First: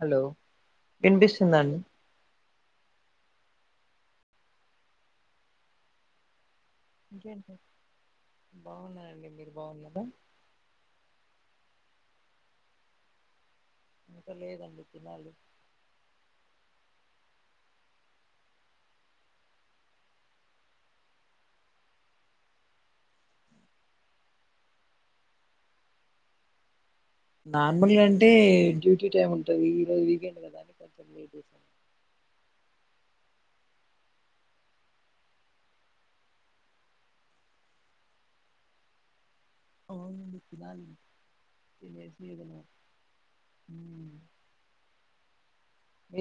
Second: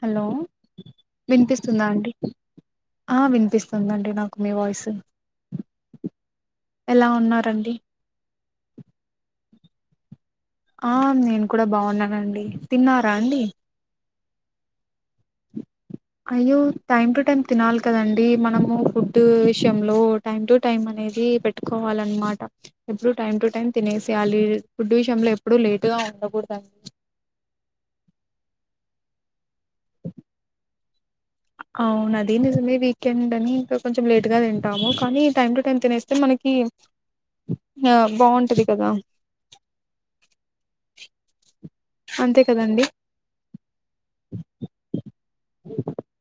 Hello వినిపిస్తుందా అండి ఆ వినిపిస్తుందండి నాకు మీ వాయిస్ ఎలా ఇంకేంటి ఉన్నారండి బాగున్నాయండి మీరు బాగున్నదా ఆ నేను కూడా బాగున్నానండి తిన్నారా అండి ఇంకా లేదండి తినాలి అయ్యో టైం టు టైం తినాలి కదండీ మనము ఫుడ్ విషయంలో టైం టు టైం అనేది పెట్టుకోవాలన్నమాట ఎప్పుడు టైం టు టైం తినేసేయాలి ఫుడ్ విషయంలో ఎప్పుడూ లేటుగా ఉండకూడదండి నార్మల్గా అంటే డ్యూటీ టైమ్ ఉంటది ఈ రోజు వీకెండ్ కదాని కొంచెం లేట్ చేసాను అవునది నిజమే వీకెండ్ అని ఇంకా కొంచెం లేట్గా తింటాము కానీ టైం టు టైం తినేస్తే మనకి బాగుంటది కదా అ తినాలి తినేసి అంతే ఏదన్నా కదండి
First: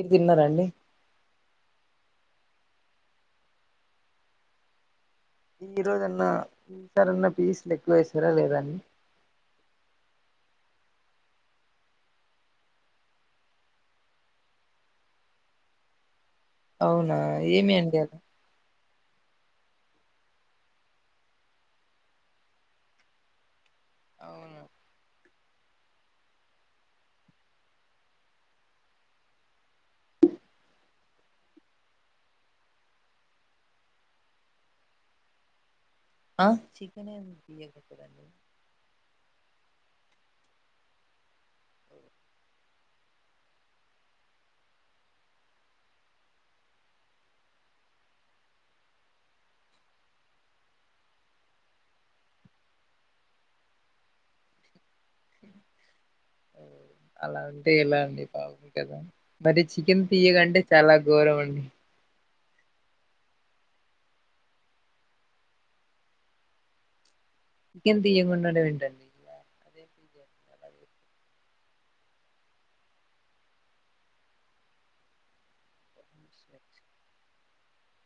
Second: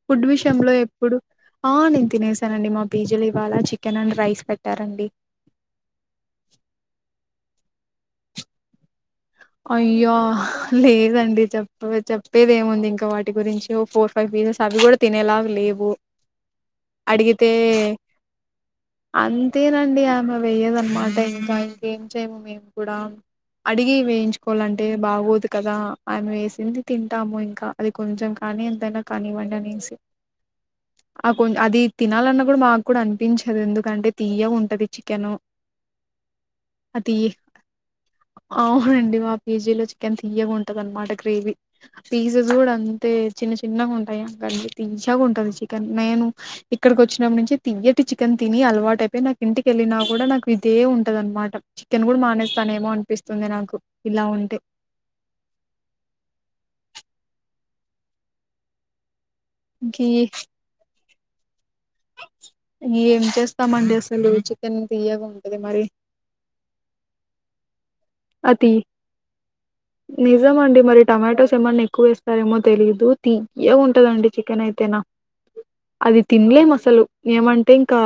ఫుడ్ విషయంలో ఎప్పుడు ఆ నేను తినేసానండి మా పీజీ లో ఇవాళ చికెన్ అండ్ రైస్ పెట్టారంండి ఈ రోజన్న ఈ సారన్న పీస్లు ఎక్కువ వేసారా లేదా అండి అయ్యో లేదండి చెప్ప చెప్పేదేముంది ఇంక వాటి గురించి ఓ ఫోర్ ఫైవ్ పీసెస్ అవి కూడా తినేలాగా లేవు అవునా అడిగితే ఏమి అండి అస్ అంతేనండి ఆమె వేయదన్నమాట. ఇంకా ఇంకేం చేయము మేము కూడా, అడిగి వేయించ అవునా చెప్పుకోవాలంటే బాగోదు కదా ఆమె వేసింది తింటాము. ఇంకా అది కొంచెం కానీ ఎంతైనా కాని ఇవ్వండి అనేసి ఆ కొ అది తినాలన్నా కూడా మాకు కూడా అనిపించదు. ఎందుకంటే తీయ్యగా ఉంటది చికెన్. ఆ ఆ చికనే తీయ ఎందుకు తీయ్యగా అవుతుంది అండి కేజీలో చికెన్ తీయగా ఉంటది అనమాట. గ్రేవీ పీసె స్ కూడా అంతే చిన్న చిన్నగా ఉంటాయంట అండి తీయ్యగా ఉంటది చికెన్. నేను ఇక్కడికి వచ్చినప్పటి నుంచి తీయటి చికెన్ తిని అలవాట అయిపోయి నాకు ఇంటికెళ్ళిన కూడా నాకు ఇదే ఉంటది అనమాట. చికెన్ కూడా మానేస్తాను ఏమో అనిపిస్తుంది నాకు. ఇలా ఉంటే అలా అంటే ఎలా అండి పాపం కదా మరి ఇంక చికెన్ తీయ్యగాంటే చాలా ఘోరవండి ఏం చేస్తామండి అసలు చికెన్ తయ్యగా ఉంటది మరి చికెన్ తియ్యగ ఉండడం అది ఏంటండి నిజం అండి మరి టమాటోస్ ఏమన్నా ఎక్కువ వేస్తారేమో తెలిదు తియ్యగ ఉంటదండి. చికెన్ అయితేనా అది తినలేం అసలు ఏమంటే ఇంకా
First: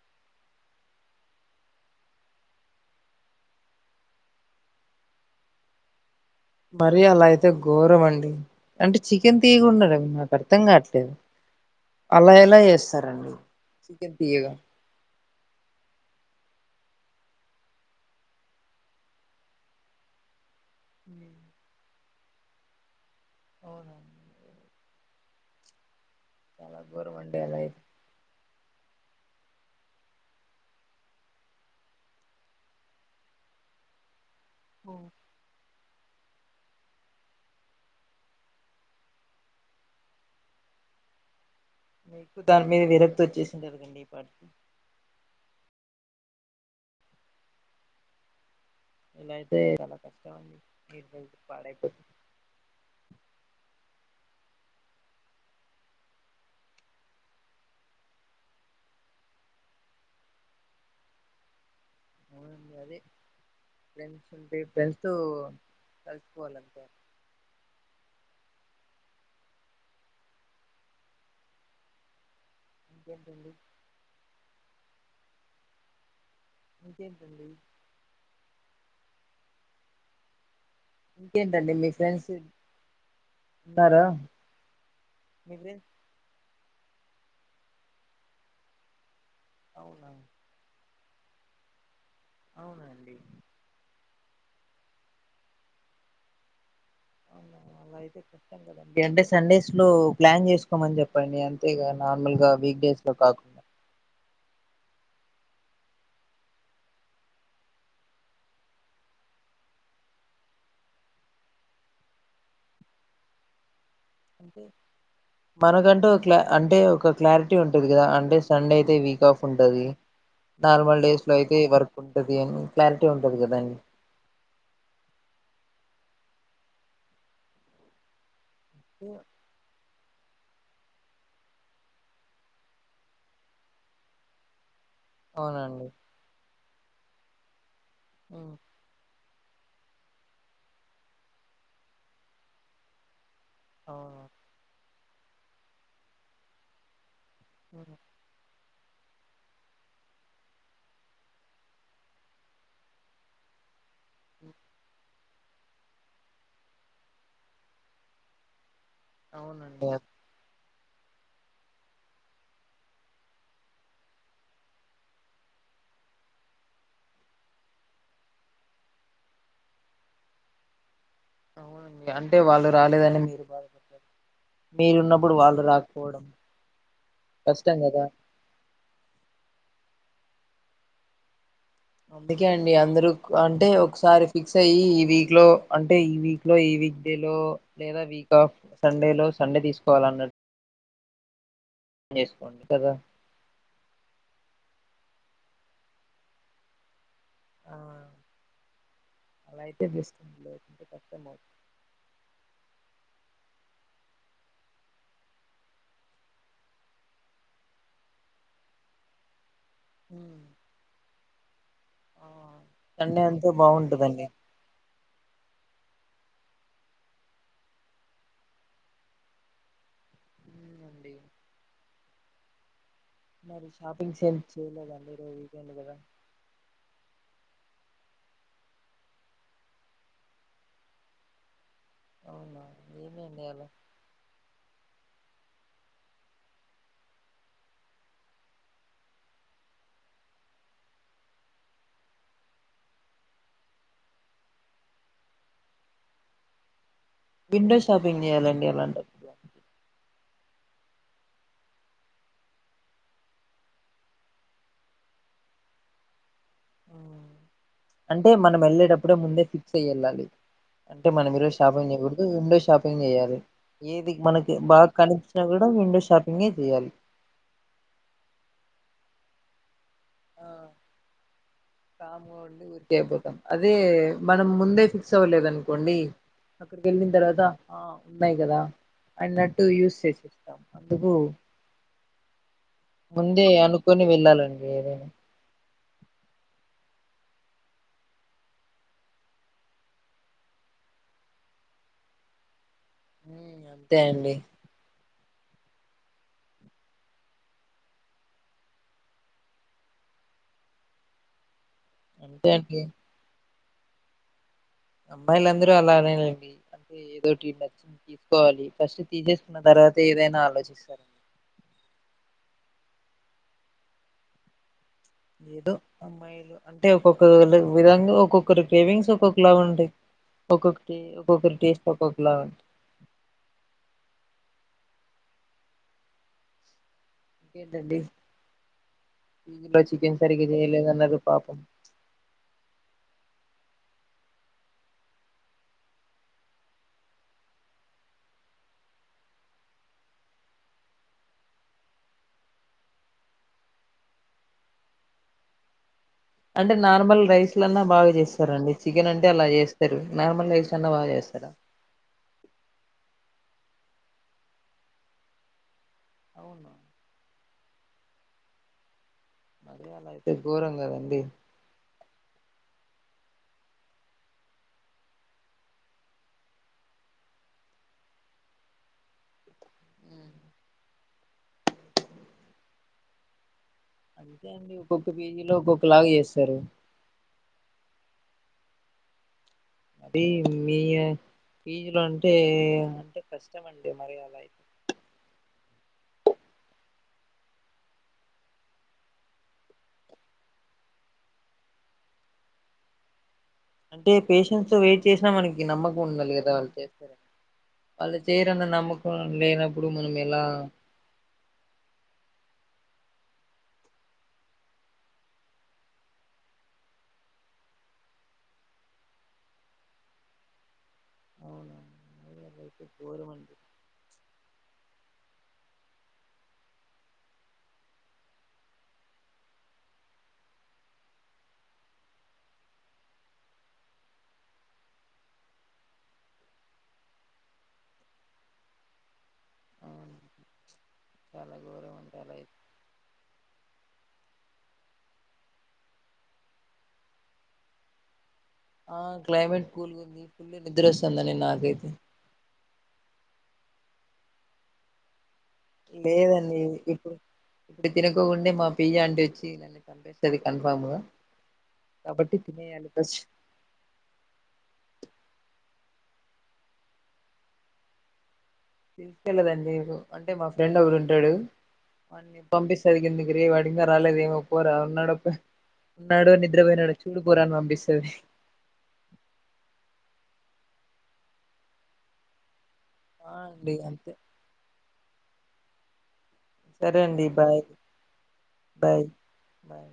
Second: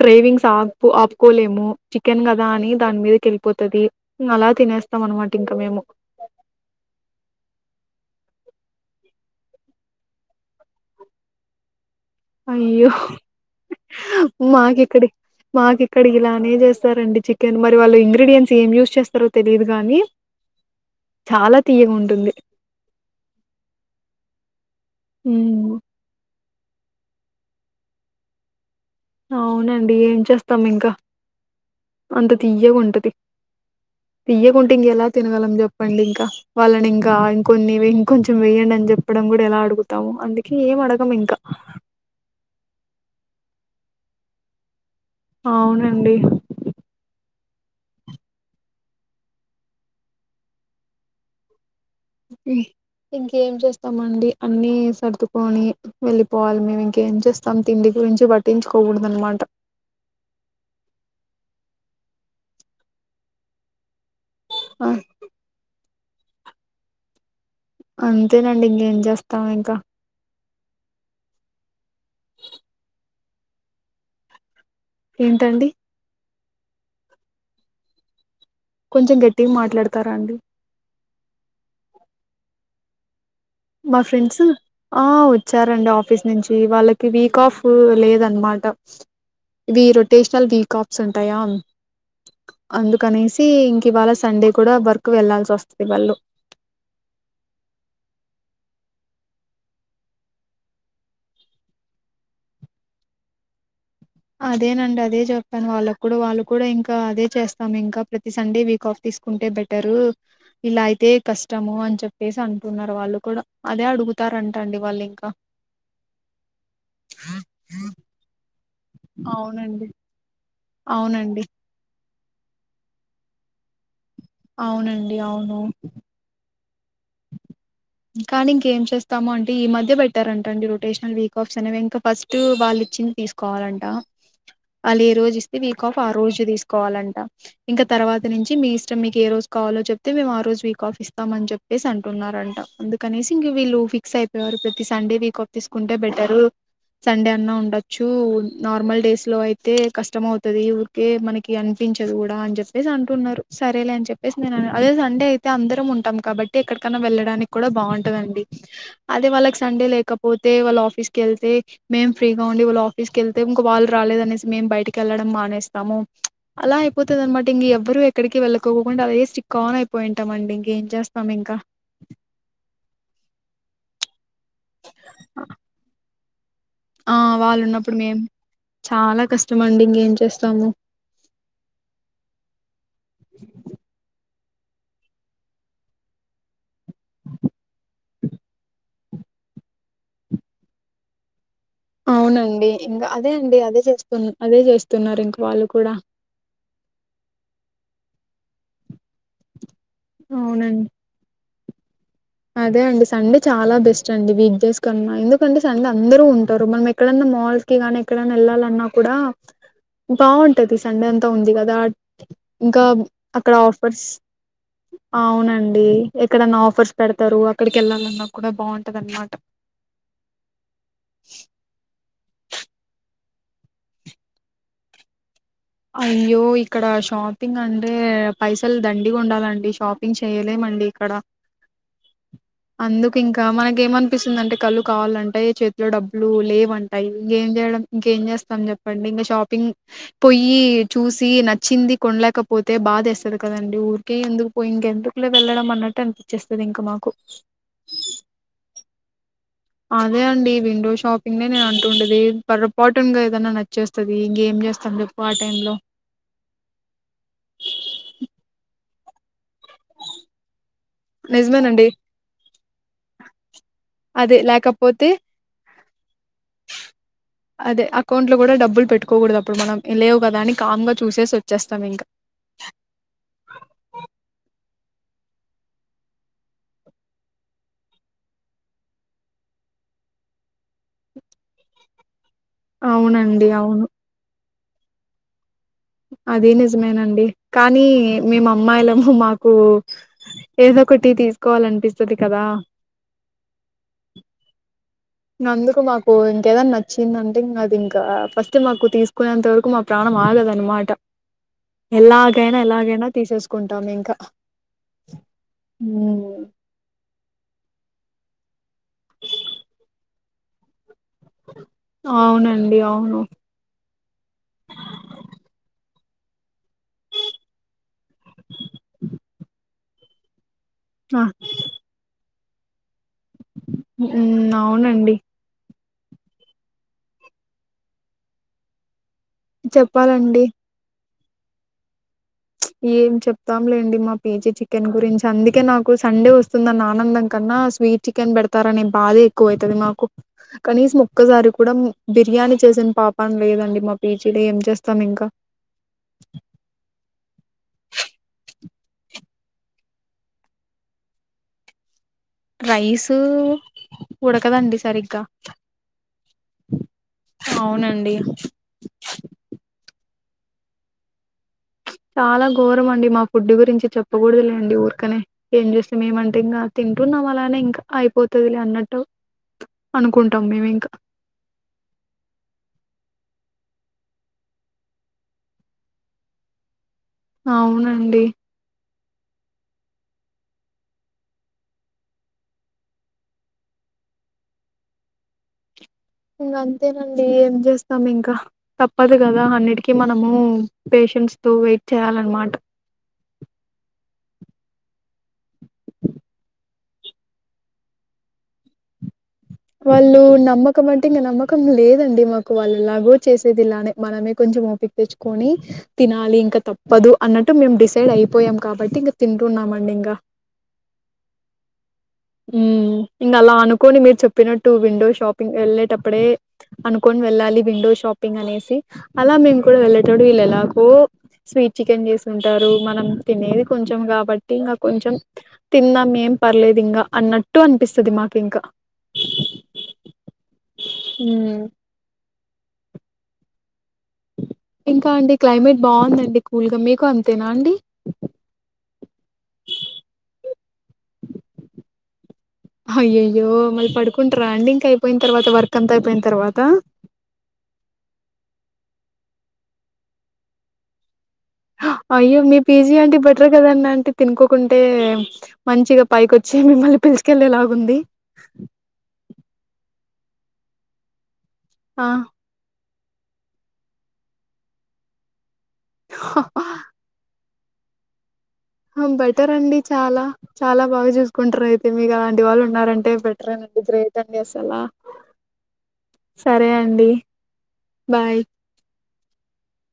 క్రె వింగ్స్ ఆ ఆపుకోలేము. చికెన్ కదా అని దాని మీదకి వెళ్ళిపోతది. అలా తినేస్తాం అన్నమాట ఇంక మేము మరి అలా అయితే ఘోరం అండి అంటే చికెన్ తీయగుండదనాకు అర్థం కావట్లేదు అలా ఎలా అయ్యో చేస్తారండి చికెన్ తీయగా మాకెక్కడి మాకెక్కడి ఇలానే చేస్త స్తారండి చికెన్ మరి వాళ్ళు ఇంగ్రీడియంట్స్ ఏం యూజ్ చేస్తారో తెలియదుగానీ, చాలా తీయగాఉంటది ఉంది ఓహ ఉ చాల గోరమండి అలాయిత్ అవునండి ఏం చేస్తాం ఇంకా అంత తీయ్యగ ఉం టది. తియ్యగ ఉంటే ఇంక ఎలా తినగలం జప్ప చెప్పండి. ఇంకా వాళ్ళని ఇంకా ఇంకొన్ని ఇంకొంచెం వేయండి అని చెప్పడం కూడా ఎలా అడుగుతాము. అందుకే ఏం అడగము ఇంకా మీకు దాని మీద విరక్తి వచ్చేసింది. అడగండి ఈ పాటికి అవునండి ఇలాయితే చాల కష్టం అండి బెల్లం పాడైపో ఇంకేం చేస్తామండి. అన్నీ సర్దుకొని వెళ్ళిపోవాలి. మేము ఇంకేం చేస్తాం. తిండి గురించి పట్టించుకోకూడద అన్నమాట. అవును అండి అదేె న్స్ అంటే వెళ్తు కలిసిపోవాలంతే అంతేనండి ఇంకేం చేస్తాం ఇంకా ఏంటండి ఏంటండి ఇంకేంటండి కొంచెం గట్టిగా మాట్లాడతారా అండి ఇంకేంటండి మీ ఫ్రెండ్స్ మా ఉన్నారా ఫ్రెండ్స్ ఆ మీ ఫ్రెండ్స్ వచ్చారండి ఆఫీస్ నుంచి ఈ వాళ్ళకి వీక్ ఆఫ్ లేదనమాట వీ అవునా రొటేషనల్ వీక్ ఆఫ్ సంతయాం అవునండి అందుకనేసి ఇంకా ఇవాళ అసు సండే కూడా వర్కు వెళ్లాల్సి వస్తుంది. వళ్ళు ఇ అంటే సండేస్ లో ప్లాన్ చేసుకోమని చెప్పండి. అంతే గా నార్మల్గా వీక్ డేస్ లో కాకుండా అదేనండి అదే చెప్పాను వాళ్ళకు కూడా వాళ్ళు కూడా ఇంకా అదే చేస్తాము. ఇంకా ప్రతి సండే వీక్ ఆఫ్ తీసుకుంటే బెటరు ఇలా అయితే కష్టము అని చెప్పేసి అంటున్నారు. వాళ్ళు కూడా అదే అడుగు మనకంటూ ఒక క్లా అంటే ఒక క్లారిటీ ఉంటది. కదా అంటే సండే అయితే వీక్ ఆఫ్ ఉంటంది. అవునండి నార్మల్ డేస్ లో అవునండి అయితే వర్క్ ఉంటది అని క్లారిటీ ఉంటది కదా అండి అవునండి అవును కానీ ఇంకేం చేస్తాము. అంటే ఈ మధ్య బెట్ తారంట అండి రొటేషనల్ వీక్ ఆఫ్స్ అనేవి ఇంకా ఫస్ట్ వాళ్ళు ఇచ్చింది. తీసుకోవాలంట వాళ్లు ఈ రోజు ఇస్తే వీక్ అవునండి ఆఫ్ ఆ రోజు తీసు కోలంట ఇంకా తర్వాత నుంచి ఉమ్, మీ ఇష్టం మీకు ఏ రోజు కాలో చెప్పుతే మేము ఆ రోజు వీక్ ఆఫ్ ఇస్తామని చెప్ వేసి అంటున్నారంట అందుకనేసి ఇంకా వీళ్ళు ఫిక్స్ అవును అయిపోయారు ప్రతిసి సండే వీక్ ఆఫ్ తీసుకుంటే బెటరు సండే అన్నా ఉమ్, ఉండొచ్చు ఉన్ నార్మల్ డేస్ లో అయితే కష్టం అవుతది ఊరికే మనకి అనిపించదు. కూడా అని చెప్పేసి అంటున్నారు. సరేలే అని చెప్పేసి నే ఉమ్, అద అదే సండే అయి త అందరం ఉంటాం. కాబట్ టే ఎక్కడికన్నా వెళ్ళడానికి కూడా బాగుంటదండి అదే వాళ్లకు సండే అవునండి లేకపోతే వాళ్లు ఆఫ్ ఆఫీస్ కి వెళ్తే మేం ఫ్రీగా ఉండి వాళ్లు ఆఫీస్ కి వెళ్తే ఇంకా వాళ్లు రాలేదు అనేసి మేము బయటకి వెళ్లడం మానేస్తాము అలా అయిపోతది అనమాట ఇంగి ఎవరు ఎక్కడికి వెళ్ళకోకుండా అదే స్టిక్ ఆన్ అయిపోయింటంమండి ఇంకేం చేస్ అవునండి అంటే వాళ్ళు రాలేదని మీరు బాధపడు మీరు ఉన్నప్పుడు వాళ్లు రాకపోవడం ఆ వాళ్ళు కష్టం ఉన్నప్పుడు కదా మేం చాలా కష్టము అండి నువ్ ఏం చేస్తానావు అందుకే అండి అందరూ ఉక్ అంటే ఒకసారి ఫిక్స్ అయ్యి ఈ వీక్లో అంటే ఈ వీక్లో ఈ వీక్ డే లో లేదా వీక్ ఆఫ్ సండేలో సండే తీసుకోవాలన్న అవునండి కదా ఇంకా అదే అండి అదే చేస్తుఉన్ అదే చేస్తు తున్నారు ఇంకా వాళ్ళు కూడా ఆ అలై పెద్ద స్కిమ్ లేకుంటే అవునండి కష్టం మావూ అదే అండి సండే చాలా బెస్ట్ అండి వీక్ డేస్ ఎందుకంటే సండే అందరూ ఉంటారు. మనం ఎక్కడన్నా మాల్స్ కి గానీ ఎక్కడైనా వెళ్ళాలన్నా కూడా హ్మ్. దావుంటది. సండే అం తొ ఉంది. కదా ఆడ్ ఆ! ఇంకా అప్ సండే అంతే అక్కడ ఆఫర్స్ బాగుంటదండి అవునండి. ఎక్కడన్నా ఆఫర్స్ పెడతారు. అక్కడికి వెళ్ళాలన్నా కూడా బాగుంటది. అన్నమాట అవునండి మరి షాపింగ్స్ ఏమి చెయ్యలేదా. అండి ఈరోజు వీకెండ్ కదా అయ్యో ఇక్కడ షా పింగ్ అంటే పైసలు దండిగా ఉండాలండి. షాపింగ్ చేయలేమండి. ఇక్కడ అవునా అందుకు ఏమేం ఇంకా చేయాలి మనకి ఏమనిపిస్తుంది. అంటే కళ్ళు కావాలంటాయి. చేతిలో డబ్బులు లేవంటాయి. ఇంకేం చేయడం ఇంకేం చేస్తాం చెప్పండి. ఇంకా షాపింగ్ పొయ్యి చూసి నచ్చింది. కొనలేకపోతే బాదేస్తుంది. కదండి. ఊరికే ఎందుకు పోయి ఇంకెందుకులే వెళ్ళడం అన్నట్టు అనిపించేస్తుంది. ఇంక మాకు విండో షాపింగ్ చేయాలండి అలాంటప్పుడు అదే అండి విండో షాపింగ్నే నేను అంటుండేది. పొరపాటునుగా ఏదన్నా నచ్చేస్తది. ఇంగెం చేస్తాను. చెప్పు ఆ టైమ్ లో ఆ అంటే మనం వెళ్ళేటప్పుడే ముందే పి చెయ్ వెళ్ళాలి. అంటే మనం ఈరోజు నిజమేనండి షాపింగ్ చేయకూడదు విండో షాపింగ్ చేయాలి. ఏది అదే మనకి బాగా లేకపోతే కనిపించిన కూడా విండో షా అదే అకౌంట్ లో కూడా డబ్బులు పెట్టుకోకూడదు. అప్ ఇప్పుడు మనం ఇ లేవు. కదా అని కామ్ గా చూసేసి వ కామ్ గా ఉండి. ఊరికే అయిపోతాం. అదే మనం ముందే ఫిక్స్ అవ్వలేదనుకోండి. అక్కడికి వెళ్ళిన తర్వాత ఆ ఉన్నాయి. కదా అన్నట్టు యూస్ చేసేస్తాం అందుకు ముందే అవునండి అవును అనుకొని వెళ్లాలని ఏదైనా అదీ నిజమేనండి. కానీ మేము అమ్మాయిలము మాకు ఏదో ఒకటి తీసుకోవాలనిపిస్తుది. కదా ఉమ్, అంతే అండి ఇగ అందుకు మాకు ఇంకేదైనా నచ్చిందంటే ఇక అది ఇంకా ఫస్ట్ మాకు తీసుకునేంత వరకు మా ప్రాణం ఆగదన్నమాట. అంతే ఎలాగైనా, ఎలాగైనా తీసేస్ కొంటాం ఇంకా అబ్బాయిలు అందరూ హ్మ్ అలానేలేండి. అంటే ఎదోటి ఉండల్ తీసుకోవాలి, ఫస్ట్ తీసేసుకున్న తర్వాత ఏదైనా ఆలోచిస్తారా. అవునండి. అవును ఏదో అమ్మాయిలు అంటే ఒక్కొక్కరు వాళ్ళ విధంగా ఒక్కొక్కరు గ్రేవింగ్స్ ఒక్కొక్కలాగా ఉంటాయి. ఒక్కొక్కటి, ఆ! ఒక్కొక్కరి, టేస్ట్ ఒక్కొక్కలా ఉమ్ అవునండి. ఇంకేంటండి. ఇందులో చికెన్ చెప్పాలండి. సరిగా చేయలేదన్నారు. పాపం ఏం చెప్తాంలేండి మా పీజీ చికెన్ గురించి అందుకే నాకు సండే వస్తుందని ఆనందం కన్నా స్వీట్ చికెన్ పెడతారనే బాధే ఎక్కువ అవుతుది మాకు కనీసం ఒక్కసారి కూడా బిర్యానీ చేసిన పాపాం లేదండి మా పీజీలో ఏం చేస్తాం ఇంకా అంటే నార్మల్ రైస్లన్నా బాగా చేస్తారండి చికెన్ అంటే అలా చేస్తారు నార్మల్ రైస్లన్నా బాగా చేస్తారా రైస్ ఉడకదండి సరిగ్గా అవును అవునండి ఘోరం కదండి చాలా ఘోరం అండి మా ఫుడ్ గురించి చెప్పకూడదులేండి ఊరకనే ఏం చేస్తాం ఏమంటే ఇంక తింటున్నాం అలానే ఇంకా అయిపోతాదిలే అన్నట్టు అనుకుంటాం మేము ఇంకా ఒక్క పీజీలో ఒక్కొక్క లాగ చేస్తారు అవునండి మీ పీజీ లో అంటే మీరంటే కష్టమండి మరి ఆ లైఫ్ లో ఇంగ అంతేనండి ఏం చేస్తాం ఇంక తప్పదు కదా అన్నిటికీ మనము పేషెంట్స్ తో వెయిట్ చేయాలన్నమాట అంటే పేషెన్స్ తో వెయిట్ చేసినా మనకి నమ్మకం ఉండాలి కదా వాళ్ళు చేస్తారని వాళ్ళు చేయరన్న నమ్మకం లేనప్పుడు మనం వాళ్ళు ఎలా నమ్మకం అంటే ఇంక నమ్మకం లేదండి మాకు క్ వాళ్ళఎలాగో చేసేది ఇలానే మనమే కొంచెం ఓపిక తెచ్చుకొని తినాలి ఇంక తప్పదు అన్నట్టు మేము డిసైడ్ అయిపోయాం కాబట్టి ఇంక తింటున్నామండి ఇంకా అవును అదైతే ఘోరం ఇంకా అలా అండి అనుకొని మీరు చెప్ ట్టు విండో షాపింగ్ కి వెళ్ళేటప్పుడే అనుకొని వెళ్ళాలి విండో షాపింగ్ అనేసి అలా మేము కూడా వెళ్ళేటడు వీళ్ళు ఎలాగ స్వీట్ చికెన్ చేసింటారు మనం తినేది కొంచెం కాబట్టి ఇంకా కొంచెం తిందాం ఏం పర్లేదు ఇంకా అన్నట్టు అనిపిస్తుంది మాకు ఇంకా అవును చాలా గౌరవం ఇంకా అండి క్లైమేట్ బాగుందండి కూల్గా మీకు అంతేనా అండి ఆ క్లైమేట్ కూల్గా ఉంది ఫుల్ నిద్ర వస్తుంది అండి నాకైతే అయ్యయ్యో మళ్ళి పడుకుంటారండి ఇంకా అయిపోయి లేదండి ఇప్పుడు ఇప్పుడు తినకోకుంటే బా బియ్యం తెచ్చి ఇత్తడి కన్ఫమా అయ్యో మీ పిజీ అంటే బెటర్ కదన్న అంటే తినుకోకుంటే మంచిగా పైకొచ్చి మిమ్మల్ని పిల్చుకెళ్ళేలేలాగుంది మీరు తెలుగండి అంటే మా ఫ్రెండ్ ఒకడుంటాడు ఆ అండి పంపిస్త బెణికింది ఇక్కడే వాడు ఇంకా రాలేదు ఏమో పోరా ఇంగా నొప్ ఉన్నాడో, నిద్రపోయినాడో చూడు పోరా పిస్తది బెటర్ అండి చాలా చాలా బాగా చూసుకుంటారు అయితే మీకు అలాంటి వాళ్ళు ఉం న్నారంటే ఆ అండి బెటరేనండి ఇప్పుడు ఏం అంతే జాబ్ చేస్తున్నావ్ సరే అండి బాయ్ బయ